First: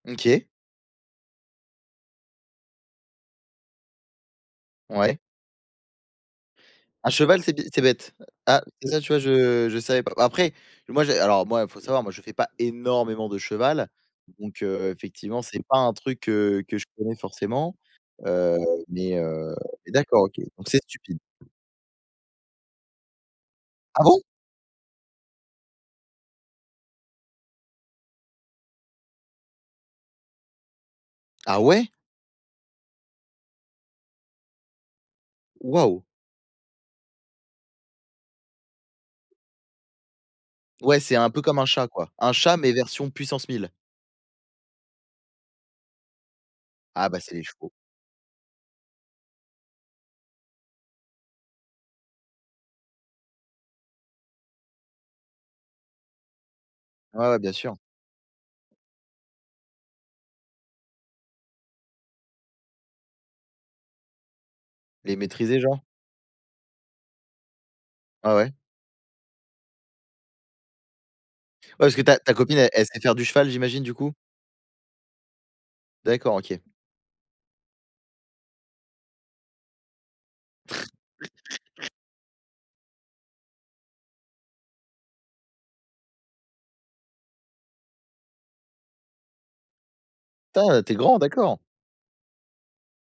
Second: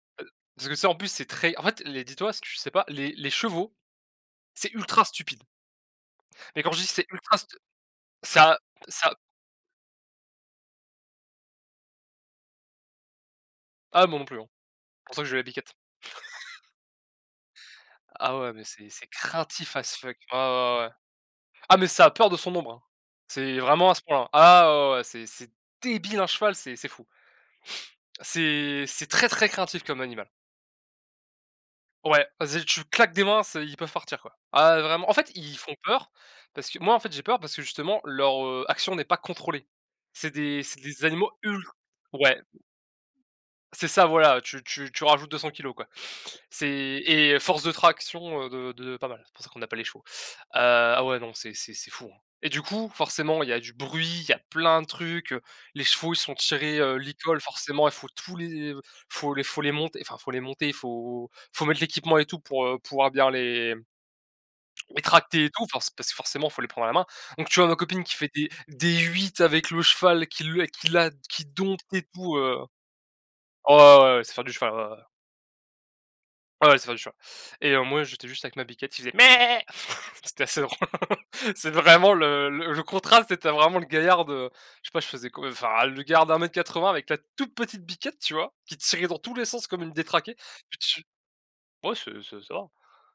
OK. Parce que tu sais en plus c'est très en fait les dis-toi, si tu le sais pas, les les chevaux, c'est ultra Ouais. stupide mais quand je dis c'est Un ultra cheval c'est stu bé c'est bête. ça, Ah ça tu ça vois? Je je savais pas. Après, moi j'ai alors moi il faut savoir, moi je fais pas énormément de cheval, Ah moi non plus hein, donc c'est heu, pour ça que j'ai effectivement, la c'est biquette. pas un truc, heu, que je connais forcément, Ah ouais heu, mais c'est c'est mais heu, craintif mais as fuck. d'accord, OK, donc Ah ouais, c'est ouais, ouais. stupide. Ah mais ça a peur de son ombre hein. C'est vraiment à ce Ah point bon? là. Ah ouais, ouais, ouais. C'est c'est débile un cheval c'est c'est fou. c'est c'est très, très craintif comme animal. Ah ouais? Ouais, vas-y tu claques des mains, c'est ils peuvent partir quoi. Ah ouais vraiment en fait, i ils font Waouh! peur parce que moi en fait j'ai peur parce que justement leur, heu, action n'est pas contrôlée. C'est des c'est Ouais des c'est animaux un peu comme ul un chat quoi. Un ouais. chat mais version puissance 1 000. C'est ça voilà, tu tu tu rajoutes 200 kilos quoi. C'est Ah, bah, c'est et les force chevaux. de traction, heu, de de pas mal, c'est pour ça qu'on appelle les chevaux. Heu, ah ouais non, c'est c'est c'est fou hein, et du coup, forcément il y a du bruit, il y a plein de trucs, heu, les chevaux ils sont tirés, heu, licols Ouais, bien sûr. forcément il faut tous les il faut les faut les monter, enfin faut les monter, il faut il faut mettre l'équipement et tout pour, heu, pouvoir bien les les Les tracter et maîtriser tout, genre? force parce que forcément il faut les prendre à la main, donc tu vois? Ma copine qui fait Ouais, des ouais. des 8 avec le cheval qui lui qui la qui dompte Ouais, parce que et ta ta tout, copine, heu, elle elle sait faire du cheval oh ouais j'imagine, du coup? ouais ouais elle sait faire du cheval ouais ouais. D'accord, OK. Ouais elle sait faire du cheval, et heu, moi j'étais juste avec ma biquette, qui faisait méhé, c'était assez drôle. C'est vraiment le le le contraste, tu sais, tu as vraiment le gaillard de, heu, je sais pas, je faisais quoi enfin le gaillard d'1 m 80 avec la toute petite biquette tu vois? Qui tirait dans tous les sens comme une détraquée et Tin, tu es tu grand, d'accord! ouais c'est c'est ça.